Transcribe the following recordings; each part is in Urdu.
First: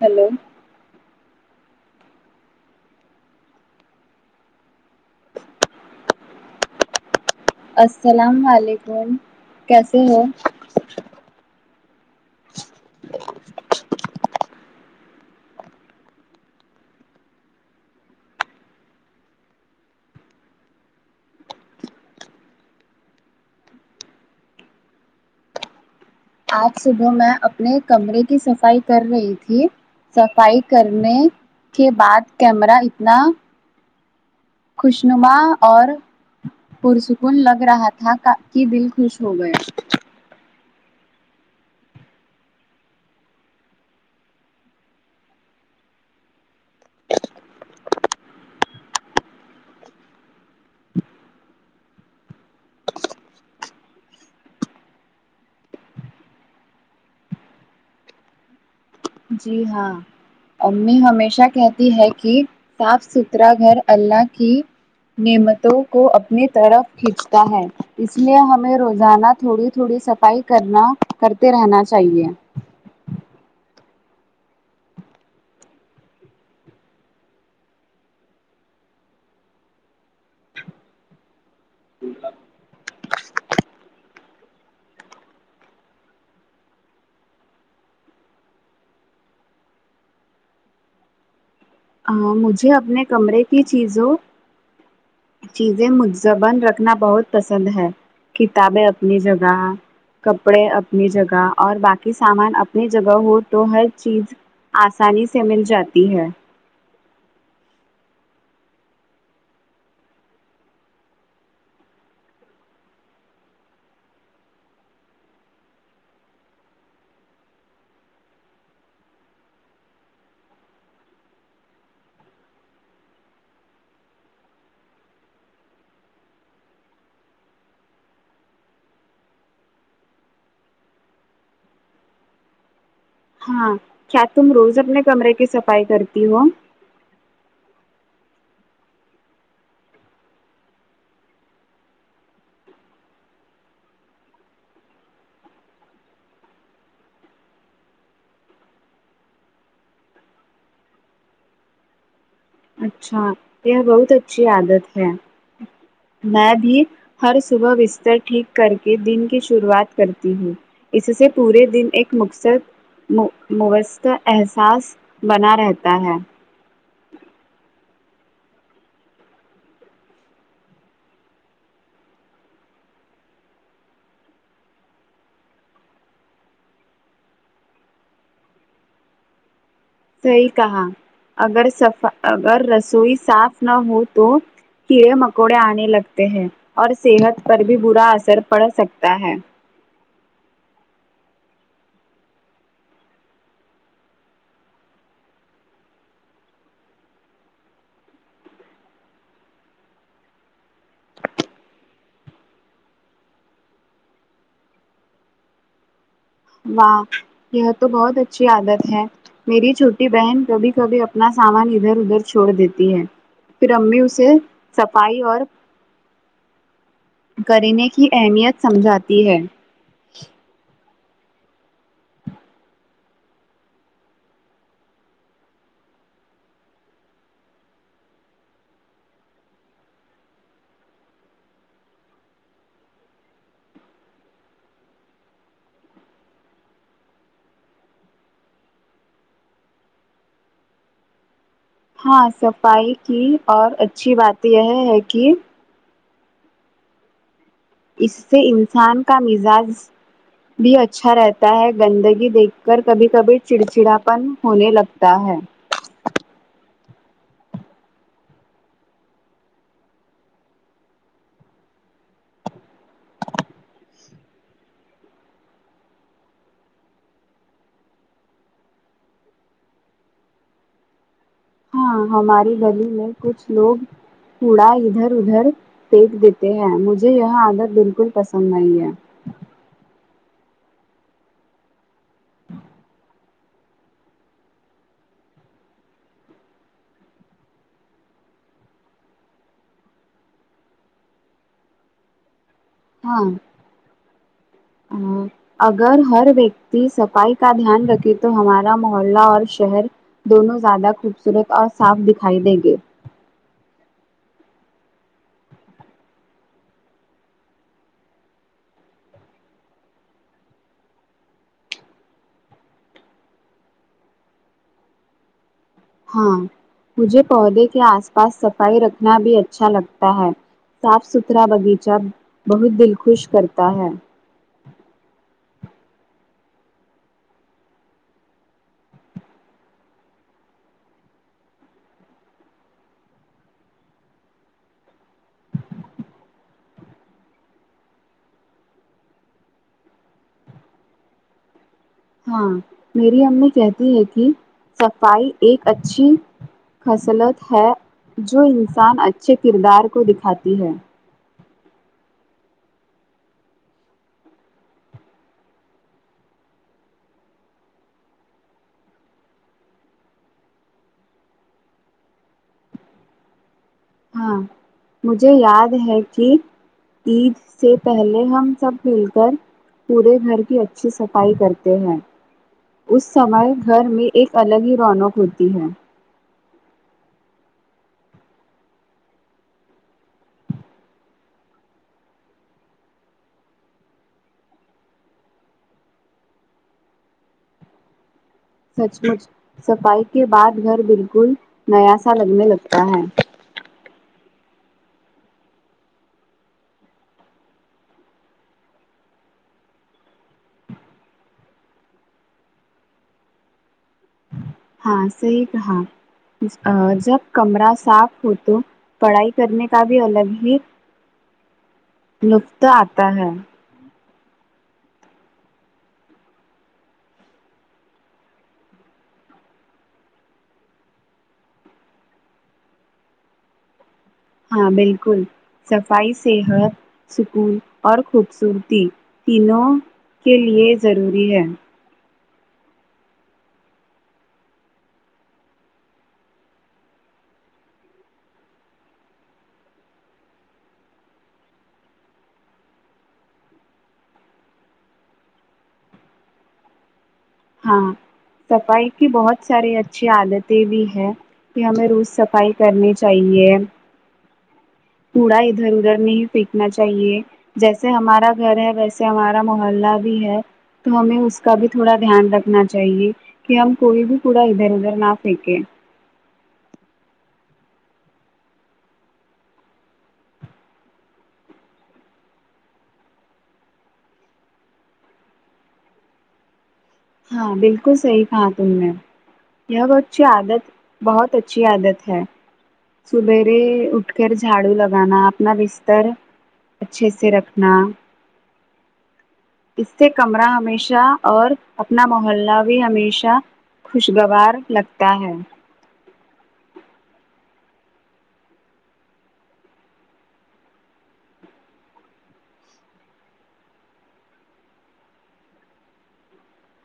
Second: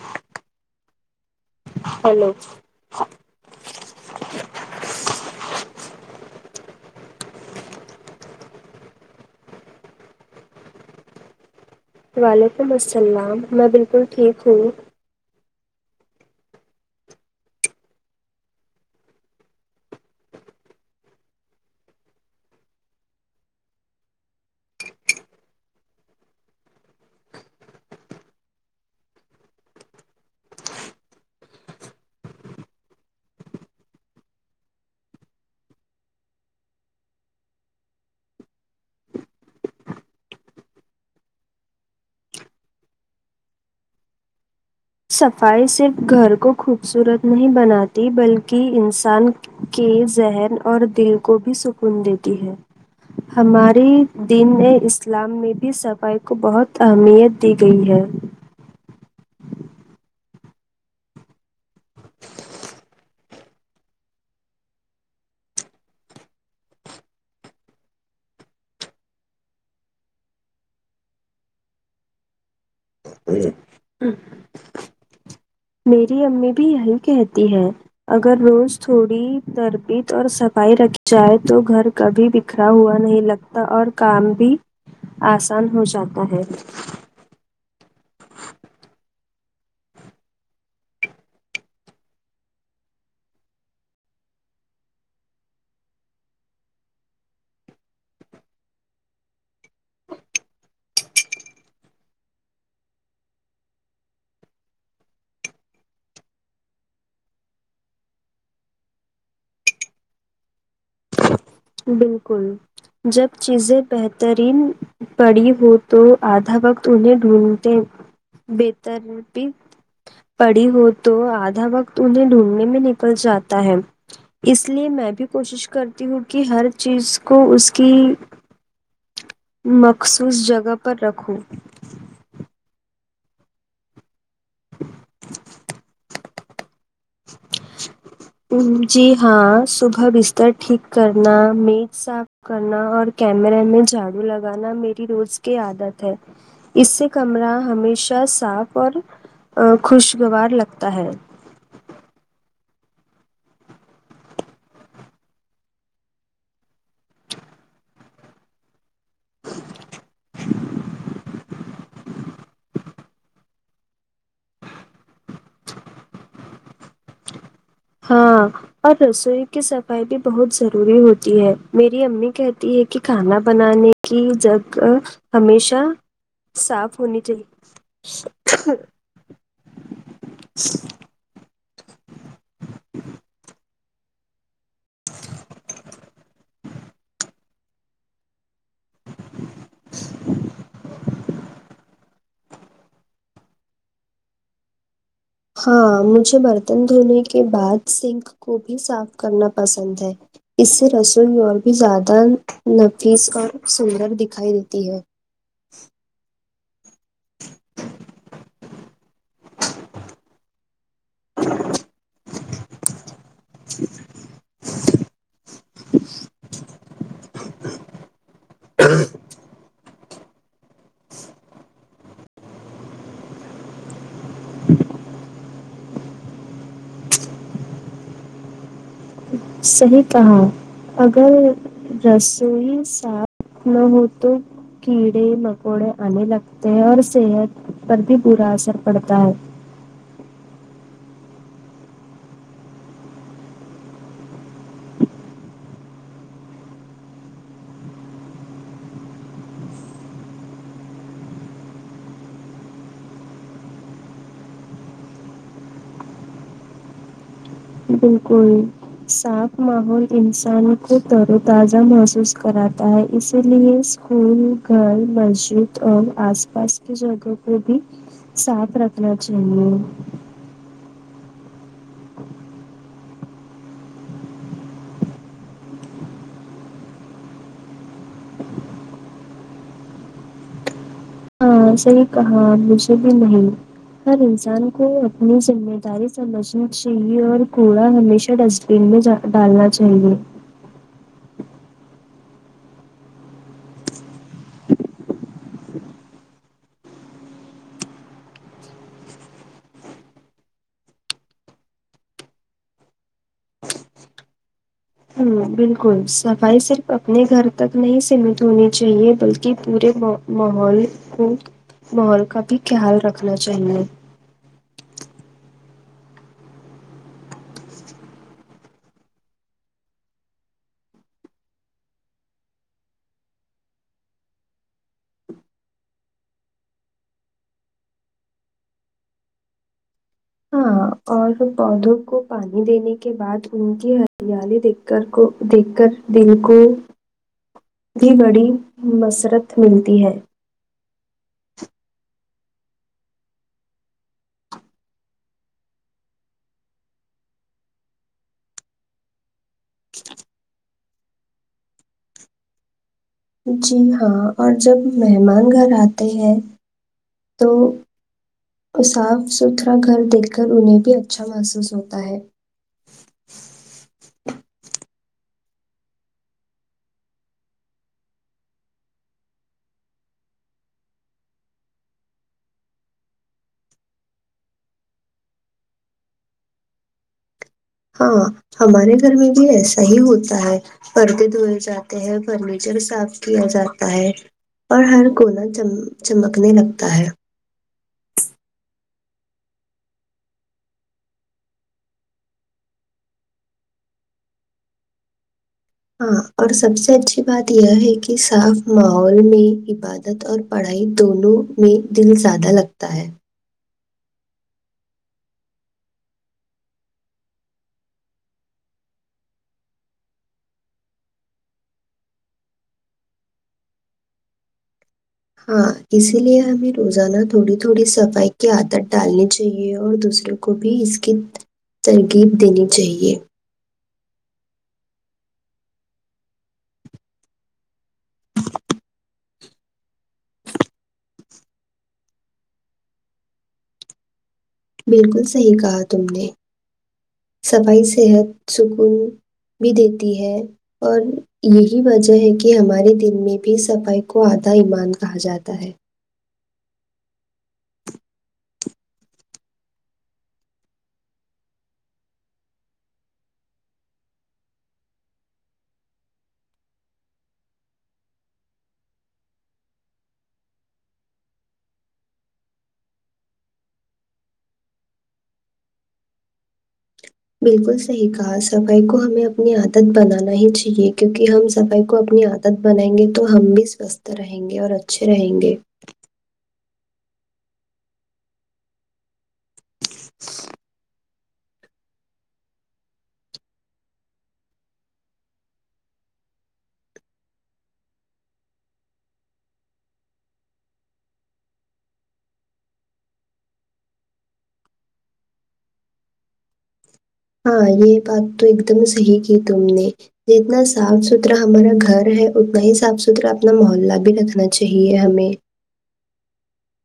ہیلو ہیلو السلام وعلیکم کیسے ہو وعلیکم السلام میں بالکل ٹھیک ہوں آج صبح میں اپنے کمرے کی صفائی کر رہی تھی صفائی کرنے کے بعد کیمرہ اتنا خوشنما اور پرسکون لگ رہا تھا کا کہ دل خوش ہو گیا صفائی صرف گھر کو خوبصورت نہیں بناتی بلکہ انسان کے ذہن اور دل کو بھی سکون دیتی ہے ہماری دن اسلام میں بھی صفائی کو بہت اہمیت دی گئی ہے جی ہاں امی ہمیشہ کہتی ہے کہ صاف سترہ گھر اللہ کی نعمتوں کو اپنی طرف کھینچتا ہے اس لیے ہمیں روزانہ تھوڑی تھوڑی سب ائی کرنا کرتے رہنا چاہیے جی ہوں میری امی بھی یہی کہتی ہیں اگر روز تھوڑی تربیت اور صفائی رکھی جائے تو گھر کبھی بکھرا ہوا نہیں لگتا اور کام بھی آسان ہو جاتا ہے ا مجھے اپنے کمرے کی چیزوں چیزیں مدزبن رکھنا بہت پسند ہے کتابیں اپنی جگہ کپڑے اپنی جگہ اور باقی سامان اپنی جگہ ہو تو ہر چیز آسانی سے مل جاتی ہے بالکل جب چیزیں بہترین پڑی ہو تو آدھا وقت انہیں ڈھونڈتے بےترب بھی پڑی ہو تو آدھا وقت انہیں ڈھونڈنے میں نکل جاتا ہے اس لیے میں بھی کوشش کرتی ہوں کہ ہر چیز کو اس کی مخصوص جگہ پر رکھو ہاں کیا تم روز اپنے کمرے کی صفائی کرتی ہو جی ہاں صبح بستر ٹھیک کرنا میز صاف کرنا اور کیمرے میں جھاڑو لگانا میری روز کی عادت ہے اس سے کمرہ ہمیشہ صاف اور خوشگوار لگتا ہے اچھا یہ بہت اچھی عادت ہے میں بھی ہر صبح بستر ٹھیک کر کے دن کی شروعات کرتی ہوں اس سے پورے دن ایک مقصد مؤ موصط احساس بنا رہتا ہے ہاں اور رسوئی کی صفائی بھی بہت ضروری ہوتی ہے میری امی کہتی ہے کہ کھانا بنانے کی جگہ ہمیشہ صاف ہونی چاہیے [inaudible] صحیح کہا اگرف صفا اگر رسوئی صاف نہ ہو تو کیڑے مکوڑے آنے لگتے ہیں اور صحت پر بھی برا اثر پڑ سکتا ہے [inaudible] ہاں مجھے برتن دھونے کے بعد سنک کو بھی صاف کرنا پسند ہے اس سے رسوئی اور بھی زیادہ نفیس اور سندر دکھائی دیتی ہے واہ یہ تو بہت اچھی عادت ہے میری چھوٹی بہن کبھی کبھی اپنا سامان ادھر ادھر چھوڑ دیتی ہے پھر امی اسے صفائی اور کرنے کی اہمیت سمجھاتی ہے صحیح کہا اگر رسوئی صاف نہ ہو تو کیڑے مکوڑے آنے لگتے ہیں اور صحت پر بھی برا اثر پڑتا ہے ہاں صفائی کی اور اچھی بات یہ ہے کہ اس سے انسان کا مزاج بھی اچھا رہتا ہے گندگی دیکھ کر کبھی کبھی چڑچڑاپن ہونے لگتا ہے بالکل صاف ماحول انسان کو تر و تازہ محسوس کراتا ہے اسی لیے اسکول گھر مسجد اور آس پاس کی جگہ کو بھی صاف رکھنا چاہیے ہاں ہماری گلی میں کچھ لوگ کوڑا ادھر ادھر فیک دیتے ہیں مجھے یہ عادت بالکل پسند نہیں ہے ہاں صحیح کہا مجھے بھی نہیں ہر انسان کو اپنی ذمہ داری سمجھنی چاہیے اور کوڑا ہمیشہ ڈسٹ بن میں ج ڈالنا چاہیے ہاں ہاں اگر ہر ویکتی صفائی کا دھیان رکھے تو ہمارا محلہ اور شہر دونوں زیادہ خوبصورت اور صاف دکھائی دیں گے ہوں بالکل صفائی صرف اپنے گھر تک نہیں سیمت ہونی چاہیے بلکہ پورے مو ماحول کو ماحول کا بھی خیال رکھنا چاہیے ہاں مجھے پودے کے آس پاس صفائی رکھنا بھی اچھا لگتا ہے صاف ستھرا باغیچہ بہت دل خوش کرتا ہے ہاں اور پودوں کو پانی دینے کے بعد ان کی ہریالی دیکھ کر کو دیکھ کر دل کو بھی بڑی مسرت ملتی ہے ہاں میری امی کہتی ہے کہ صفائی ایک اچھی خصلت ہے جو انسان اچھے کردار کو دکھاتی ہے جی ہاں اور جب مہمان گھر آتے ہیں تو اور صاف ستھرا گھر دیکھ کر انہیں بھی اچھا محسوس ہوتا ہے ہاں مجھے یاد ہے کہ عید سے پہلے ہم سب مل کر پورے گھر کی اچھی صفائی کرتے ہیں اس سمے گھر میں ایک الگ ہی رونق ہوتی ہے ہاں ہمارے گھر میں بھی ایسا ہی ہوتا ہے پردے دھوئے جاتے ہیں فرنیچر صاف کیا جاتا ہے اور ہر کونا چم چمکنے لگتا ہے سچ مچ صفائی کے بعد گھر بالکل نیا سا لگنے لگتا ہے ہاں اور سب سے اچھی بات یہ ہے کہ صاف ماحول میں عباد دت اور پڑھائی دونوں میں دل زیادہ لگتا ہے ہاں صحیح کہااں جب کمرہ صاف ہو تو پڑھائی کرنے کا بھی الگ ہی لطط آتا ہے ہاں اسی لیے ہمیں روزانہ تھوڑی تھوڑی صفائی کی عادت ڈالنی چاہیے اور دوسروں کو بھی اس کی تلقین دینی چاہیے ہاں بالکل صفائی صحت سکون اور خوبصورتی تینوں کے لیے ضروری ہے بالکل صحیح کہا تم نے صفائی صحت سکون بھی دیتی ہے اور یہی وجہ ہے کہ ہمارے دین میں بھی صفائی کو آدھا ایمان کہا جاتا ہے ہاں صفائی کی بہت ساری اچھی عادتیں بھی ہے کہ ہمیں روز صفائی کرنی چاہیے کوڑا ادھر ادھر نہیں فینکنا چاہیے جیسے ہمارا گھر ہے ویسے ہمارا محلہ بھی ہے تو ہمیں اس کا بھی تھوڑا دھیان رکھنا چاہیے کہ ہم کوئی بھی کوڑا ادھر ادھر نہ پھینکے بالکل صحیح کہا صفائی کو ہمیں اپنی عادت بنانا ہی چاہیے کیونکہ ہم صفائی کو اپنی عاد دت بنائیں گے تو ہم بھی سوستھ رہیں گے اور اچھے رہیں گے ہاں بالکل صحیح کہا تم نے یہ بت اچھی عادت بہت اچھی عادت ہے سبیرے اٹھ کر جھاڑو لگانا اپنا بستر اچھے سے رکھنا اس سے کمرہ ہمیشہ اور اپنا موحلہ بھی ہمیشہ خوشگوار لگتا ہے ہاں یہ بات تو ایک دم صحیح کی تم نے جتنا صاف ستھرا ہمارا گھر ہے اتنا ہی صاف ستھرا اپنا محلہ بھی رکھنا چاہیے ہمیں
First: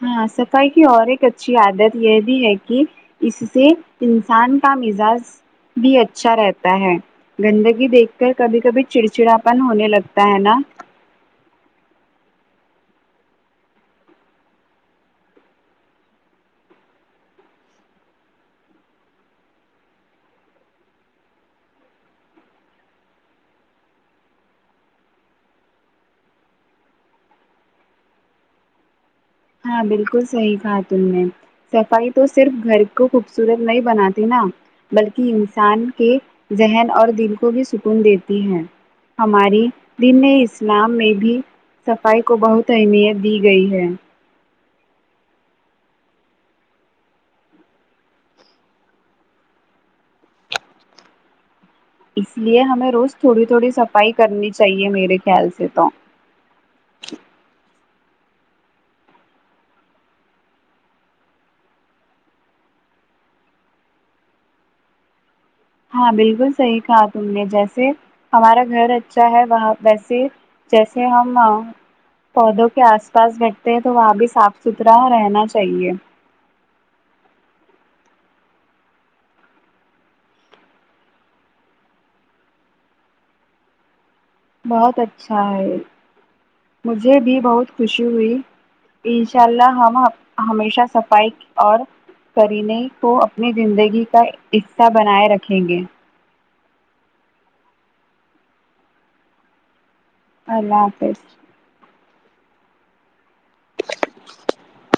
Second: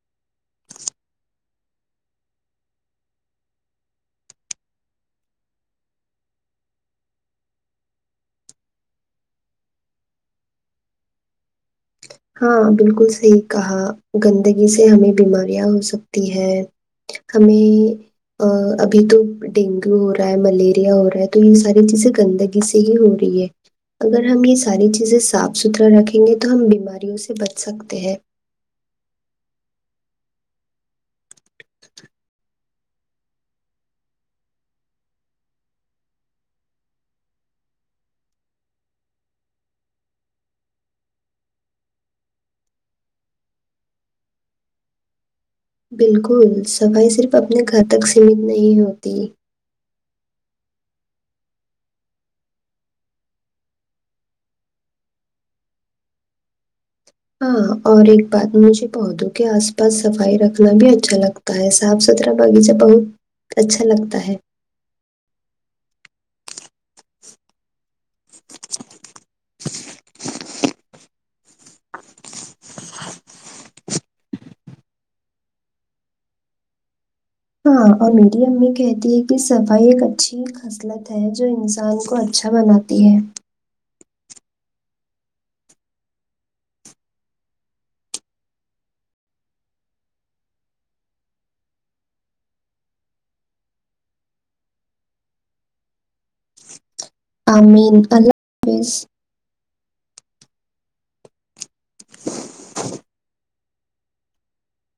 ہاں صفائی کی اور ایک اچھی عادت یہ بھی ہے کہ اس سے انسان کا مزاج بھی اچھا رہتا ہے گندگی دیکھ کر کبھی کبھی چڑچڑاپن ہونے لگتا ہے نا ہاں بالکل صحیح کہا گندگی سے ہمیں بیماریاں ہو سکتی ہے ہمیں ابھی تو ڈینگو ہو رہا ہے ملیریا ہو رہا ہے تو یہ ساری چیزیں گندگی سے ہی ہو رہی ہے اگر ہم یہ ساری چیزیں صاف ستھرا رکھیں گے تو ہم بیماریوں سے بچ سکتے ہیں ہاں بالکل صحیح کہاتم میں صفائی تو صرف گھر کو خوبصورت نہیں بناتی نا بلکہ انسان کے ذہن اور دل کو بھی سکون دیتی ہے ہماری دین اسلام میں بھی صفائی کو بہت اہمیت دی گئی ہے بالکل صفائی صرف اپنے گھر تک سیمت نہیں ہوتی اس لیے ہمیں روز تھوڑی تھوڑی صفائی کرنی چاہیے میرے خیال سے تو ہاں اور ایک بات مجھے پودوں کے آس پاس صفائی رکھنا بھی اچھا لگتا تا ہے صاف ستھرا باغیچہ بہت اچھا لگتا ہے ہاں بالکل صحیح کہا تم نے جیسے ہمارا گھر اچھا ہے وہ ویسے جیسے ہم پودوں کے آس پاس بٹتے ہیں تو وہاں بھی صاف ستھرا رہنا چاہیے ہاں اور میری امی کہتی ہے کہ صفائی ایک اچھی محصلت ہے جو انسان کو اچھا بناتی ہے بہت اچھا ہے مجھے بھی بہت خوشی ہوئی انشاء اللہ ہم ہمیشہ صفائی اور قرینے کو اپنی زندگی کا حصہ بنائے رکھیں گے آ مین اللہ حافظ اللہ حافظ [inaudible] [inaudible]